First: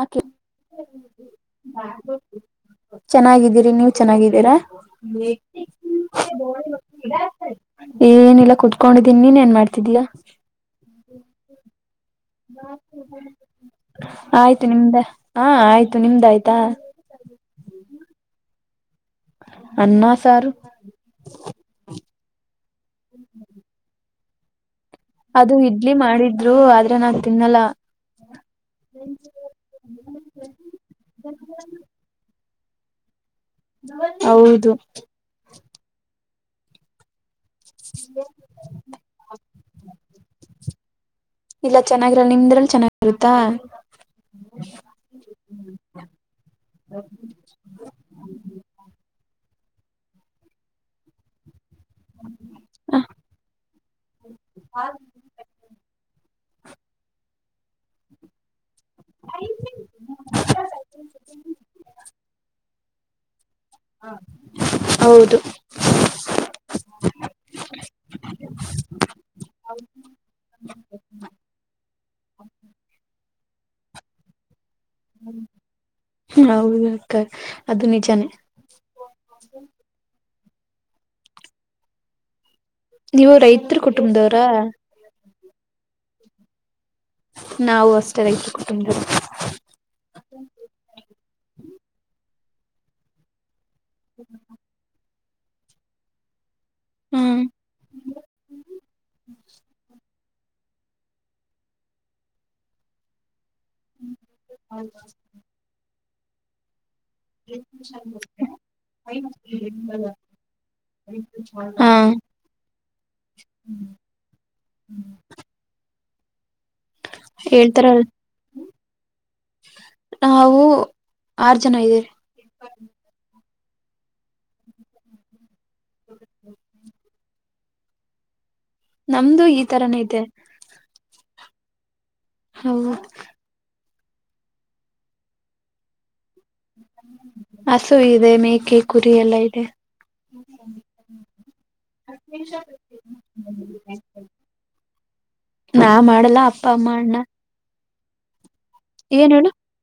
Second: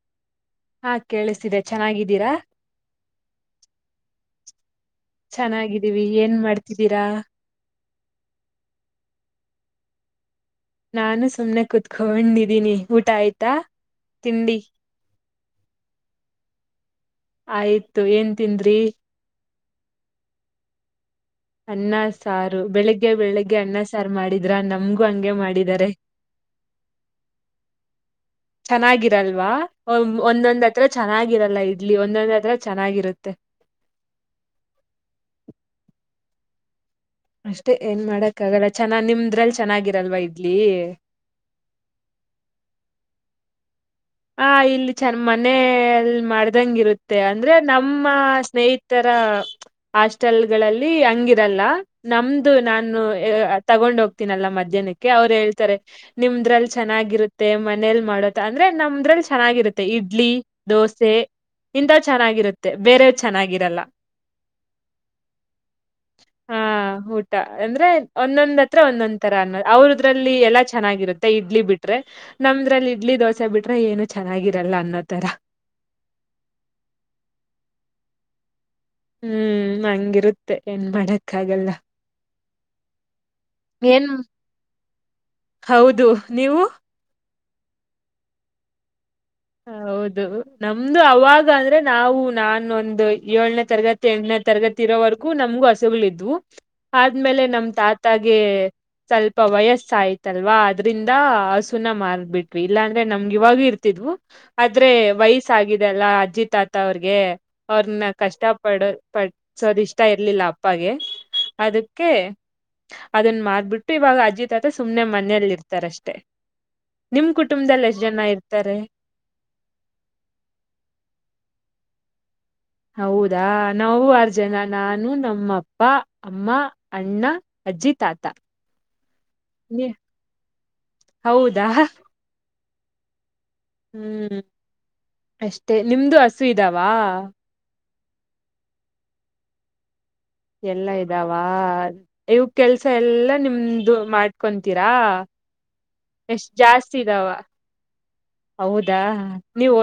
ಆಕೆ ಹಾ ಕೇಳಿಸ್ತಿದೆ ಚೆನ್ನಾಗಿದ್ದೀರಾ ಚೆನ್ನಾಗಿದ್ದೀರಿ ನೀವ ಚೆನ್ನಾಗಿದ್ದೀರಾ ಹ ಚೆನ್ನಾಗಿದ್ದೀವಿ ಏನ್ ಮಾಡ್ತಿದ್ದೀರಾ ಏನಿಲ್ಲಾ ಕುೂತ್ಕೊಂಡಿದೀನಿ ನೀನ್ ಏನ್ ಮಾಡ್ತಿದ್ದಯಾ ನಾನು ಸುಮ್ಮನೆ ಕೂತ್ ತಿಂಡಿ ಆಯ್ತು ನಿಮ್ದೆ ಹಾ ಆಯ್ತು ನಿಮ್ದ ಆಯ್ತಾ ಆಯ್ತು ಏನ್ ತಿಂದ್ರಿ ಅನ್ನ ಸಾರು ಅನ್ನ ಸಾರ್ ಬೆಳಿಗ್ಗೆ ಬೆಳಿಗ್ಗೆ ಅಣ್ಣ ಸ ಮಾಡಿದ್ರ ನಮ್ ಹಂಗೆ ಅದು ಮಾಡಿದಾರೆ ಇಡ್ಲಿ ಮಾಡಿದ್ರು ಆದ್ರೆ ನಾನ್ ತಿನ್ನಲ್ಲ ಚಾನ್ನಾಗಿರಲ್ವಾ ಒಂದೊಂದ್ ಹತ್ರ ಚನ್ನಾಗಿ ಇರಲ್ಲ ಒಂದಂದ್ [unintelligible] ಚೆನ್ನಾಗಿರುತ್ತೆ ಹೌದು ಅಷ್ಟೇ ಏನ್ ಮಾಡಕ್ ಆಗಲ್ಲ ಚೆನ್ನ ನಿಮ್ದ್ರಲ್ಲಿ ಚೆನ್ನಾಗಿರಲ್ವಾ ಇಡ್ಲಿ ಕತಾ [inaudible] ಹ ಇಲ್ಲಿ ಚಂದ ಮನೇಲ್ ಮಾಡ್ದಂಗಿರುತ್ತೆ ಅಂದ್ರೆ ನಮ್ಮ ಸ್ನೇಹಿತರ ಹಾಸ್ಟೆಲ್ ಗಳಲ್ಲಿ ಹಂಗಿರಲ್ಲ ನಮ್ದು ನಾನು ತಗೊಂಡ್ ಹೋಗ್ತೀನಲ್ಲ ಮಧ್ಯಾಹ್ನಕ್ಕೆ ಅವ್ರು ಹೇಳ್ತಾರೆ ನಿಮ್ದ ಇದದ್ರಲ್ಲಿ ಚೆನ್ನಾಗಿರುತ್ತೆ ಮನೇಲ್ ಮಾಡತ್ತ ಅಂದ್ರೆ ನಮ್ದ್ರಲ್ಲಿ ಚೆನ್ನಾಗಿರುತ್ತೆ ಇಡ್ಲಿ ದೋಸೆ ಇಂತ ಚೆನ್ನಾಗಿರುತ್ತೆ ಬೇರೆ ಚೆನ್ನಾಗಿ ಹೌದು ಹಾ ಊಟ ಅಂದ್ರೆ ಒಂದೊಂದ್ ಹತ್ರ ಒಂದೊಂದ್ ತರ ಅನ್ನ ಅವ್ರದ್ರಲ್ಲಿ ಎಲ್ಲಾ ಚೆನ್ನಾಗಿರುತ್ತೆ ಇಡ್ಲಿ ಬಿಟ್ರೆ ನಮ್ದ್ರಲ್ಲಿ ಇಡ್ಲಿ ದೋಸೆ ಬಿಟ್ರೆ ಏನು ಚೆನ್ನಾಗಿ ಹೌದ ಅಕ್ಕ ಅದು ನಿಜಾನೇ ಹ್ಮ್ ಹಂಗಿರುತ್ತೆ ಮತ್ತೆ ಏನ್ ಮಾಡಕ್ಕ ಆಗಲ್ಲ ನೀವು ರೈತರ ಏನ್ ಕುಟುಂಬದವ್ರಾ ಹೌದು ನೀವು. ನಾವು ಅಷ್ಟೇ ರೈತರ ಕುಟುಂಬ ಹೌದು ನಮ್ದು ಅವಾಗ ಅಂದ್ರೆ ನಾವು ನಾ ಒಂದು ಏಳ್ನೆ ತರಗತಿ ಎಂಟನೆ ತರಗತಿ ಇರೋವರೆ [unintelligible] ನಮಗೂ ಹಸುಗಳ ಇದ್ವು. ಹ್ಮ್ ಆದ್ಮೇಲೆ ನಮ್ ತಾತಾಗೆ ಸ್ವಲ್ಪ ವಯಸ್ಸಾಯ್ತು ಅಲ್ವಾ ಅದ್ರಿಂದ ಹಸುನ ಮಾರ್ಬಿಟ್ವಿ ಇಲ್ಲಾಂದ್ರೆ ನಮ್ ಇವಾಗು ಇರ್ತಿದ್ವು ಆದ್ರೆ ವಯಸ್ಸಾಗಿದೆ ಎಲ್ಲ ಅಜ್ಜಿ ತಾತಾ ಅವ್ರಿಗೆ ಅವ್ರನ್ನ ಕಷ್ಟ ಪಡ ಪಡ್ಸೋದ್ ಇಷ್ಟ ಇರ್ಲಿಲ್ಲ ಅಪ್ಪಾಗೆ ಹಾ ಅದಕ್ಕೆ ಅದನ್ನ ಮಾರ್ಬಿಟ್ಟು ಇವಾಗ ಅಜ್ಜಿ ತಾತ ಸುಮ್ನೆ ಮನೆಯಲ್ಲಿ ಇರ್ತಾರ ಅಷ್ಟೆ ತ್ತೆ ನಿಮ್ ಹೇಳ್ತಾರ ಕುಟುಂಬದಲ್ಲಿ ಎಷ್ಟ್ ಜನ ಇರ್ತಾರೆ. ನಾವು ಆರ್ ಜನ ಇದ್ದೀವಿ. ದಾ ನಾವು ಆರ್ ಜನ ನಾನು ನಮ್ಮಪ್ ಅಪ್ಪಾ ಅಮ್ಮ ಅಣ್ಣ ಅಜ್ಜಿ ತಾತ. ನಮ್ದು ಈ ತರಾನೆ ಇದೆ. ಹೌದಾ. ಹೌದು. ಹ್ಮ್ ಅಷ್ಟೇ ನಿಮ್ದು ಅ ಹಸು ಇದವಾ ಹಸು ಇದೆ ಮೇಕೆ ಕುರಿ ಎಲ್ಲ ಇದೆ. ಎಲ್ಲ ಇದಾವ ಇವ ಕೆಲ್ಸ ಎಲ್ಲಾ ನಿಮ್ದು ಮಾಡ್ಕೊತೀರಾ ನಾ ಮಾಡಲ್ಲ ಎಷ್ಟ್ ಅಪ್ಪ ಅಮ್ಮ ಜಾಸ್ತಿ ಅಣ್ಣ ಇದಾವ ಹೌದಾ ಏನ್ ಹೇಳು ನೀವು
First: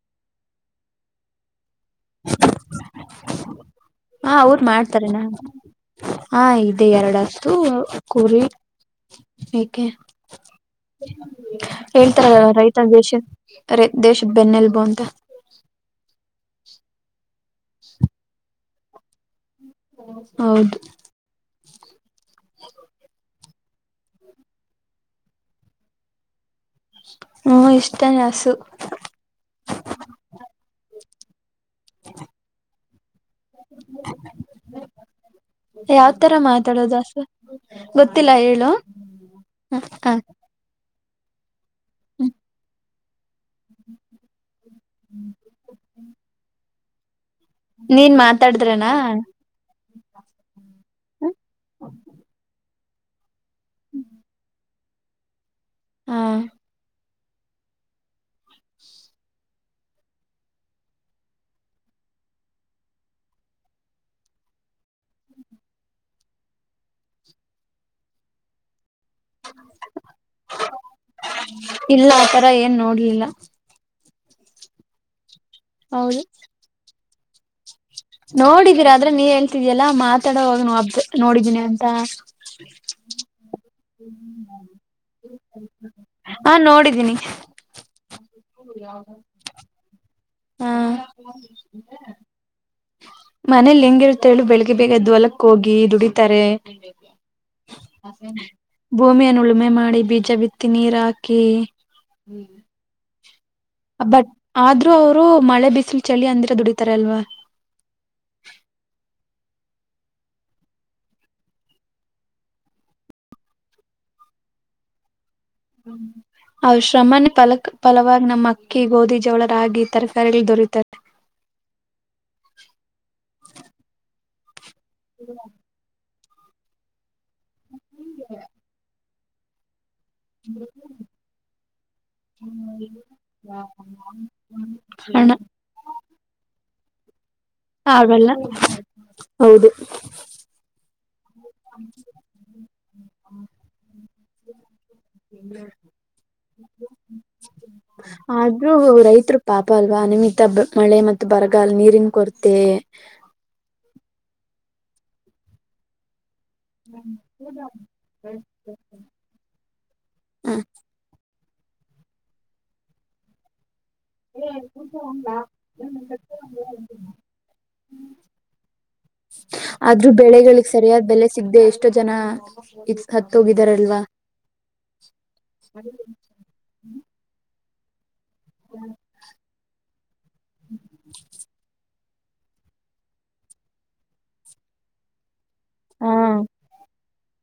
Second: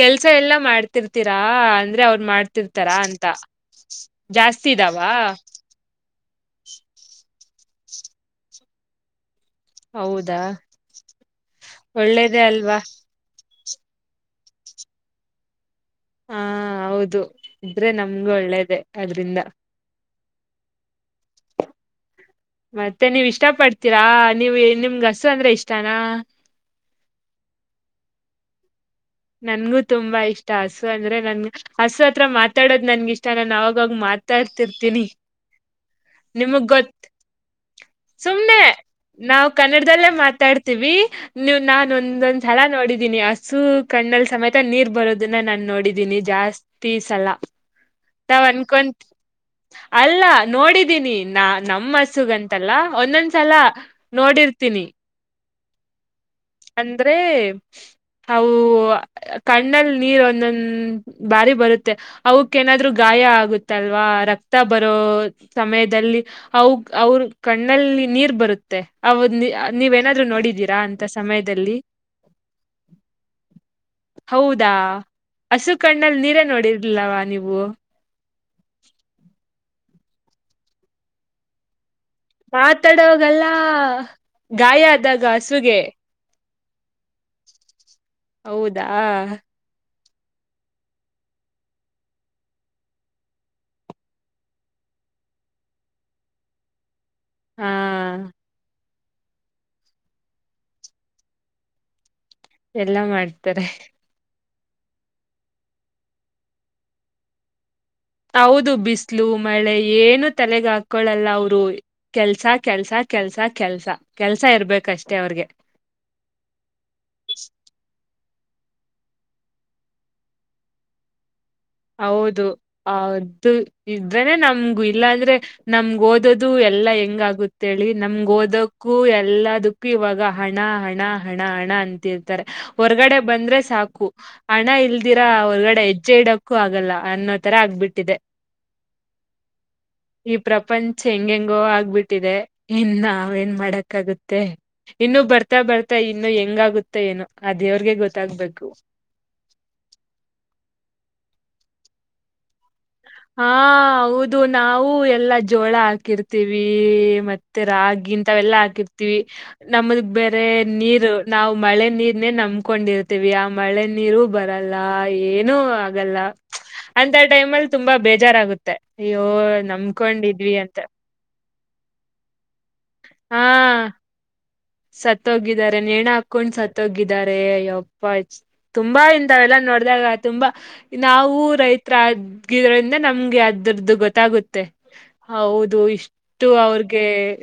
ಕೆಲ್ಸ ಎಲ್ಲಾ ಮಾಡ್ತಿರ್ತೀರಾ ಅಂದ್ರೆ ಅವ್ರು ಮಾಡ್ತಿರ್ತಾರಾ ಅಂತ. ಹಾ ಅವ್ರು ಜಾಸ್ತಿ ಇದಾವ ಮಾಡ್ತಾರೆ ನ ಹಾ ಇದೆ ಎರಡುಷ್ಟು ತು ಆ ಕುರಿ ಏಕೆ ಹೌದಾ ಒಳ್ಳೇದೇ ಹೇಳ್ತಾರಲ್ಲ ಅಲ್ವಾ ರೈತ ದೇಶ ಅರೆ ದೇಶದ್ ಬೆನ್ನೆಲ್ಬು ಅಂತ. ಹಾಂ ಹೌದು. ಇದ್ರೆ ನಮ್ಗ್ ಒಳ್ಳೇದೆ. ಅದ್ರಿಂದ ಹೌದು. ಮತ್ತೆ ನೀವಿಷ್ಟ್ ಇಷ್ಟ ಪಡ್ತೀರಾ ನೀವ್ ನಿಮ್ಗ್ ಹಸು ಅಂದ್ರೆ ಇಷ್ಟಾನ? ಹ್ಮ್ ಇಷ್ಟ ಹಸು ನನ್ಗೂ ತುಂಬಾ ಇಷ್ಟ. ಹಸು ಅಂದ್ರೆ ನನ್ ಹಸು ಹತ್ರ ಮಾತಾಡೋದ್ ನನ್ಗ್ ಇಷ್ಟ, ನಾನ್ ಅವಾಗಾಗ ಮಾತಾಡ್ತಿರ್ತೀನಿ ಯಾವ್ ತರ ನಿಮಗ್ ಗೊತ್ ಮಾತಾಡೋದು ಹಸು ಗೊತ್ತಿಲ್ಲ ಸುಮ್ನೆ ಹೇಳು ನಾವ್ ಕನ್ನಡದಲ್ಲೇ ಹ ಮಾತಾಡ್ತೀವಿ ನೀವು ನಾನ್ ಒಂದೊಂದ್ಲಳ ನೋಡಿ ದಿನೆ ಹಸು ಕಣ್ಣಲ್ ಸಮೇತ ನೀರ್ ಬರೋದನ್ನ ನಾನ್ ನೋಡಿದೀನಿ ಜಾಸ್ ತಿಸಲ ನೀನ್ ಮಾತಾಡ್ದ್ ರೇನಾ? ಅಲ್ಲ ನೋಡಿದ್ ದ್ದೀನಿ ನ ನಮ್ ಹಸುಗಂತಲ್ಲ ಒಂದೊಂದ್ಸಲ ನೋಡಿರ್ತೀನಿ ಹಾಂ ಅಂದ್ರೆ ಹೌ ಕಣ್ಣಲ್ ನೀರ್ ಒಂದೊಂದ್ ಬಾರಿ ಬರುತ್ತೆ ಅವುಕ್ಕೇನಾದ್ರು ಗಾಯ ಆಗುತ್ತಲ್ವಾ ರಕ್ತ ಬರೋ ಸಮಯದಲ್ಲಿ ಅವುಕ್ ಅವ್ರ ಕಣ್ಣಲ್ಲಿ ನೀರ್ ಬರುತ್ತೆ. ಹೌದ ನಿ ನೀವೇನಾದ್ರು ನೋಡಿದೀರಾ ಅಂತ ಸಮಯದಲ್ಲಿ ಇಲ್ಲ ಆತರ ಏನ್ ನೋಡ್ಲಿಲ್ಲ. ಹೌದಾ ಹಸು ಕಣ್ಣಲ್ ಹೌದು ನೀರೆ ನೋಡಿರ್ಲವ ನೀ ನೋಡಿದೀರ ಆದ್ರೆ ನೀವ್ ಹೇಳ್ತಿದಿಯಲ್ಲಾ ಮಾತಾಡೋವಾಗ ಅಬ್ ನೋಡಿದೀನಿ ಅಂತ. ಮಾತಾಡೋದಲ್ಲ ಗಾಯ ಆದಾಗ ಹಸುಗೆ ಹಾ ನೋಡಿದ್ದೀನಿ. ಹೌದಾ ಹಾಂ ಮನೇಲಿ ಹೆಂಗಿರುತ್ ಹೇಳು ಬೆಳಗ್ಗೆ ಬೇಗೆದ್ದ್ ಹೊಲಕ್ ಹೋಗಿ ದುಡಿತಾರೆ ಹಾ [unintelligible] ಭೂಮಿಯನ್ ಉಳುಮೆ ಮಾಡಿ ಬೀಜ ಬಿತ್ತಿ ನೀರಾಕಿ ಎಲ್ಲಾ ಮಾಡ್ತ [inaudible] ಬಟ್ ಆದ್ರೂ ಅವರು ಮಳೆ ಬಿಸಿಲು ಚಳಿ ಅಂದಿರ ದುಡಿತಾರೆ ಅಲ್ವಾ ಹೌದು ಬಿಸಲು ಮಳೆ ಏನು ತಲೆಗೆ ಹಾಕಳಲ್ಲ ಅವರು ಕೆಲ್ಸ ಕೆಲ್ಸ ಕೆಲ್ಸ ಕೆಲ್ಸ ಕೆಲ್ಸ ಇರ್ಬೇಕಷ್ಟೆ ಅವ್ರಿಗೆ ಅವ ಶ್ರಮ ಪಲಕ್ ಪಲವಾರ ನಮ್ಮ್ ಅಕ್ಕಿ ಗೋಧಿ ಜವಳ ರಾಗಿ ತರಕಾರಿಲ್ಲಿ ದೊರೀತಾರೆ ಹೌದು ಅದು ಇದ್ರೇನೆ ನಮ ಇಲ್ಲಾಂದ್ರೆ ನಮ್ಗೆ ಓದ ದದು ಎಲ್ಲಾ ಹೆಂಗ ಆ ಗೊತ್ತೇಳ ಹೇಳಿ ನಮ್ಗೆ ಓದಕ್ಕು [inaudible] ು ಇವಾಗ ಹಣ ಹಣ ಹಣ ಹಣ ಅಂತಿರ್ತಾರೆ ಹೊರ್ಗಡೆ ಬಂದ್ರೆ ಸಾಕು ಹಣ ಇಲ್ದಿರಾ ಹಣ ಹೊರ್ಗಡೆ ಹೆಜ್ಜೆ ಇಡಕ್ ಆಲ್ಲ ಅನ್ನ ಆಗಲ್ಲ ಹೌದು ಹೆಂಗ ಹೆಂಗೋ ಆಗ್ಬಿಟ್ಟಿದೆ ಇನ್ ನಾವಏನ್ ಮಾಡಕಗುತ್ತೆ ಇನ್ನು ಬರ್ತಾ ಬರ್ತಾ ಇನ್ನು ಹೆಂಗಾಗುತ್ತೆ ಏನು ಅ ದೇವ್ರಿಗೆ ಗೊತ್ತಾಗ್ಬೇಕು ಆದ್ರೂ ಬರಗಲ್ ನೀರಿನ್ ಕೊರತೆ ಹಾ ಹೌದು ನಾವು ಎಲ್ಲಾ ಜೋಳ ಹಾಕಿರ್ತ ಇರ್ತಿವಿ ಮತ್ತೆ ರಾಗಿ ಇಂತವೆಲ್ಲಾ ಹಾಕಿರ್ತೀವಿ ನಮದ್ ಬೇರೆ ಹ ನೀರು ನಾವು ಮಳೆ ನೀರ್ನೆೇ ನಂಬಕೊಂಡಿರ್ತೀವಿ ಆ ಮಳೆ ನೀರು ಬರಲ್ಲ ಏನೂ ಆಗಲ್ಲ ಅಂತ ಟೈಮ ಅಲ್ಲಿ ತುಂಬಾ ಬೇಜಾರಾಗುತ್ತೆ ಅಯ್ಯೋ ನಮಕೊಂಡಿದ್ವಿ ಅಂತ ಸಿಗ್ದ ಎಷ್ಟೋ ಜನ ಇ ಹಾ ಹತ್ತೋಗಿದಾರಲ್ವಾ ಸತ್ತೋಗಿದ್ದಾರೆ ನೇಣ ಹಾಕೊಂಡ್ ಸತ್ತೋಗಿದ್ದಾರೆ ಯ [inaudible] ತುಂಬಾ ಇಂತಾವೆಲ್ಲ ನೋಡ್ದಾಗ ತುಂಬಾ ನಾವು ರೈತ ಹಗಿದ್ರಿಂದ ನಮ್ಗೆ ಅದುರ್ದು ಗೊತ್ತಾಗುತ್ತೆ ಹೌದು ಹಾ ಇಷ್ಟು ಅವ್ರಿಗೆ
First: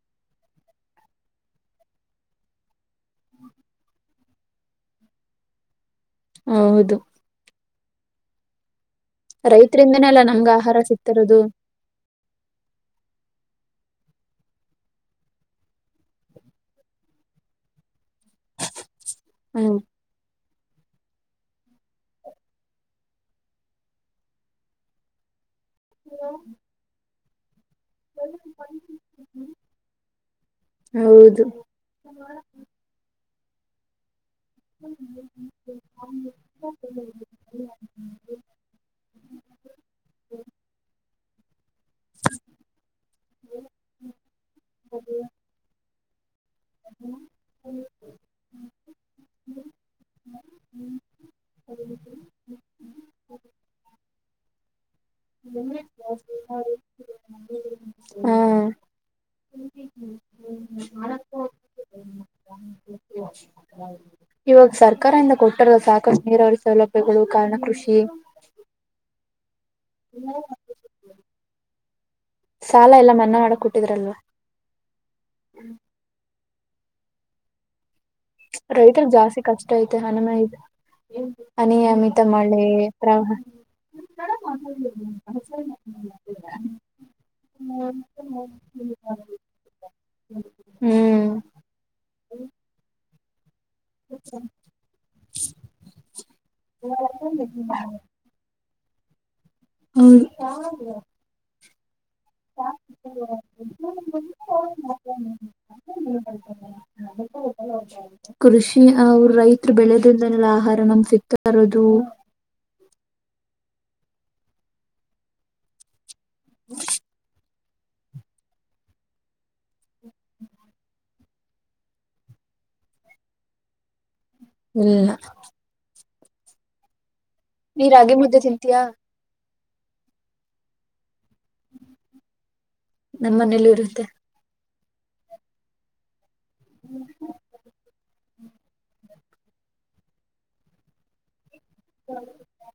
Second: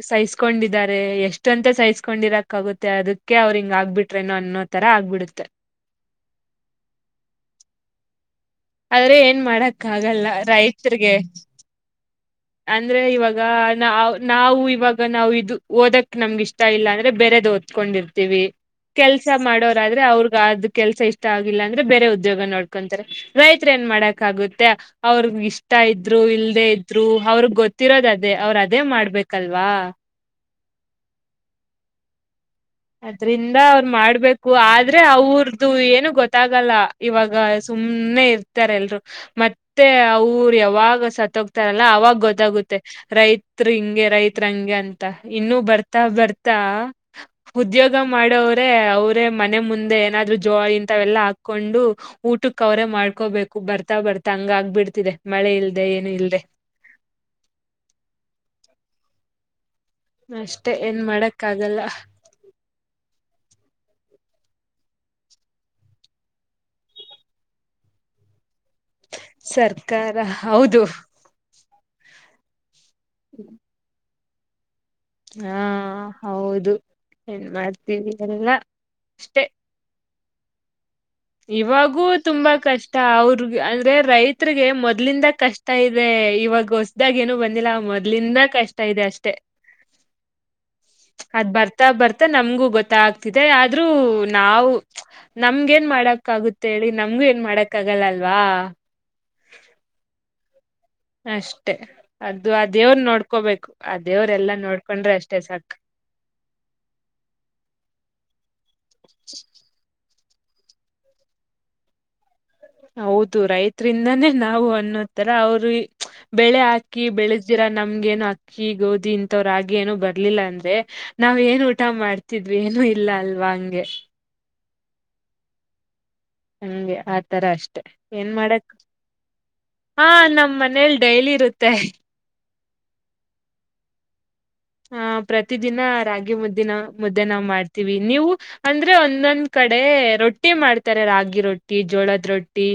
ಸೈಸ್ ಕೊಂಡಿದಿದ್ದಾರೆ ಎಷ್ಟ ಅಂತ ಸಹಿಸಸ್ಕೊಂಡಿರಕ್ ಆಗುತ್ತೆ ಅದಕ್ಕೆ ಅವ್ರರು ಹಿಂಗ ಆಗ್ಬಿಟ್ರೇನೋ ಅನ್ನೋ ತರ ಆಗ್ಬಿಡುತ್ತೆ ಹ ಹೌದು ಆದ್ರೆ ಏನ್ ಮಾಡಕ್ಕ ರೈತರಿಂದನೇ ಅಲ್ಲ ಆಗಲ್ಲ ನಮ್ಗ ಆಹಾರ ರೈತರ್ಗೆ ಸಿಗ್ತಿರೋದು ಅಂದ್ರೆ ಇವಾಗ ನ ನಾವು ಇವಾಗ ನಾವು ಇದು ಓದಕ್ ನಮ್ಗ ಇಷ್ಟ ಇಲ್ಲ ಅಂದ್ರೆ ಬೇರೆದ ಓದ್ಕೊಂಡಿರ್ತೀವಿ ಕೆಲ್ಸ ಹ್ಮ್ ಮಾಡೋರ ಆದ್ರೆ ಅವ್ರಗ ಆದ ಕೆಲ್ಸ ಇಷ್ಟ ಆಗಿಲ್ಲ ಅಂದ್ರೆ ಬೇರೆ ಉದ್ಯೋಗ ನೋಡ್ಕೊಂತಾರೆ ರೈತ ಏನ್ ಮಾಡಕ್ ಆಗುತ್ತೆ ಅವ್ರಗ್ ಇಷ್ಟ ಊಟ ಇದ್ರು ಇಲ್ಲದೇ ಇದ್ರು ಅವ್ರಗ್ ಗೊತ್ತಿರೋದ ಅದೇ ಅವ್ರು ಅದೇ ಮಾಡ್ಬೇಕಲ್ವಾ. ಹೌದು [inaudible] ಅದ್ರಿಂದ ಅವ್ರು ಮಾಡ್ಬೇಕು ಆದ್ರೆ, ಅವ್ರದು ಏನು ಗೊತ್ತಾಗಲ್ಲ ಇವಾಗ ಸುಮ್ನೆ ಇರ್ತಾರೆ ಎಲ್ರು ಮತ್ತೆ ಅವರು ಯಾವಾಗ ಸ ಇರಲ್ಲ ಅವಾಗ ಗೊತ್ತಾಗುತ್ತೆ ರೈತ್ ಹಿಂಗೆ ರೈತ್ರ ಹಂಗೆ ಅಂತ ಇನ್ನೂ ಬರ್ತ ಬರ್ತ್ [inaudible] ಹಾ [inaudible] ಉದ್ಯೋಗ ಮಾಡೋವ್ರೇ ಅವರೇ ಮನೆ [unintelligible] ಮುಂದೆ ಏನಾದ್ರು ಜೋಯ ಇಂತವೆಲ್ಲ ಹಾ ಕೊಂಡು, ಊಟಕ್ಕೆ ಅವರೇ ಮಾಡ್ಕೋಬೇಕು ಬರ್ತಾ ಬರ್ತಾ ಹಂಗ ಆಗ್ಬಿಡ್ತಿದೆ ಮಳೆ ಇಲ್ದೆ ಏನು ಇಲ್ದೆ. ಹ್ಮ [inaudible] ಅಷ್ಟೇ ಏನ್ ಮಾಡಕ್ಕ ಆಗಲ್ಲ. ಇವಾಗ ಸರ್ಕಾರ ಇಂದ ಕೊಟ್ಟಾರ ಸಾಕಷ್ಟು ನೀರಾವರಿ ಸೌಲಭ್ಯಗಳು ಕಾರಣ ಕೃಷಿ ಸರ್ಕಾರ ಹೌದು. ಸಾಲ ಎಲ್ಲ ಮನ್ನಾ ಮಾಡಕ್ ಕೊಟ್ಟಿದ್ರಲ್ವ ಹಾ [inaudible] ಹೌದು ಏನ್ ಬೇಡ್ [unintelligible] ರೈತರುಗೆ ಜಾಸ್ತಿ ಕಷ್ಟ ಐತೆ. ಮನ ಮದು [unintelligible] ಇವಾಗೂ ತುಂಬಾ ಕಷ್ಟ ಪ್ರವಾಹ ಅವ್ರ ಅಂದ್ರೆ ರೈತ್ಗೆ ಮೊದ್ಲಿಂದ ಕಷ್ಟ ಇದೆ, ಇವಾಗ ಹೊಸ್ದಾಗ ಏನು ಬಂದಿಲ್ಲ ಮೊದ್ಲಿಂದ ಕಷ್ಟ ಇದೆ ಅಷ್ಟೆ, ಹ್ಮ್ ಅದ್ ಬರ್ತಾ ಬರ್ತಾ ನಮ್ಗೂ ಗೊತ್ತಾಗಗ್ತ ಇದೆ ಗ್ಗ್ [inaudible] ಆದ್ರೂ ನಾವು ನಮಗೆನ್ ಮಾಡ ಆಗುತ್ತ ಹೇಳಿ, ನಮ್ಗೂ ಏನ್ ಮಾಡಕ್ ಆಗಲ್ಲ ಅಲ್ವಾ. ಹೌದು [inaudible] ಅಷ್ಟೇ ಅದು ಆ ದೇವ್ರ ನೋಡ್ಕೋಬೇಕು ಆ ದೇವ್ರ ಎಲ್ಲಾ ನೋಡ್ಕೊಂಡ್ರೆ ಅಷ್ಟೇ ಸಾಕು. ಕೃಷಿ ಅವರು ರೈತ್ ಬೆಳೆ ಮಂದನಗಳ [unintelligible] ಆಹರಣಂ ಸಿಗ್ತಾರದು ಹೌದು, ರೈತರಿಂದಾನೇ ನಾವು ಅನ್ನೋತ್ತರ ಅವರು ಬೆಳೆ ಹಾಕಿ ಬೆಳೆ ಹಿಂಗಂತೀರಾ [unintelligible] ನಮಗೇನು ಅಕ್ಕಿ, ಗೋಧಿ, ಇಂಥವ ಏನು ಬರ್ಲಿಲ್ಲ ಅಂದ್ರೆ ನಾವ್ ಏನ್ ಊಟ ಮಾಡ್ತಿದ್ವಿ, ಏನು ಇಲ್ಲ ಅಲ್ವಾ ಹಂಗೆ. ಇಲ್ಲ ಹಗೆ ಆ ನೀ ರಾಗಿ ಮುದ್ದೆ ತಿಂತೀಯಾ. ಹಾ ನಮ್ ಮನೇಲಿ ಡೈಲಿ ಇರುತ್ತೆ. ನಮ್ಮ ಮನೇೆಯಲ್ಲಿ ಇರುತ್ತೆ. ಹಾ ಪ್ರತಿದಿನ ರಾಗಿ ಮುದ್ದಿನ ಮುದ್ದೆ ನಾವು ಮಾಡ್ತತಿವಿ ನೀವು. ಅಂದ್ರೆ ಒಂದೊಂದ್ ಕಡೆ ರೊಟ್ಟಿ ಮಾಡ್ತಾರೆ ರಾಗಿ ರೊಟ್ಟಿ. ಜೋಳದ ರೊಟ್ಟಿ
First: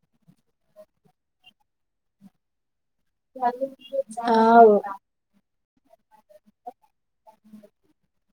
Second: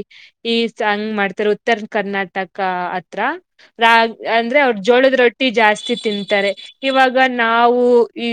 ಈ ಸಂಗ್ ಮಾಡ್ತಾರ ಉತ್ತರ ಕರ್ನಾಟಕ ಹತ್ರ ಅಂದ್ರೆ ಅವ್ರ ಹಾ ಜೋಳದ ರೊಟ್ಟಿ ಜಾಸ್ತಿ ತಿಂತಾರೆ. ಇವಾಗ ನಾವು ಈ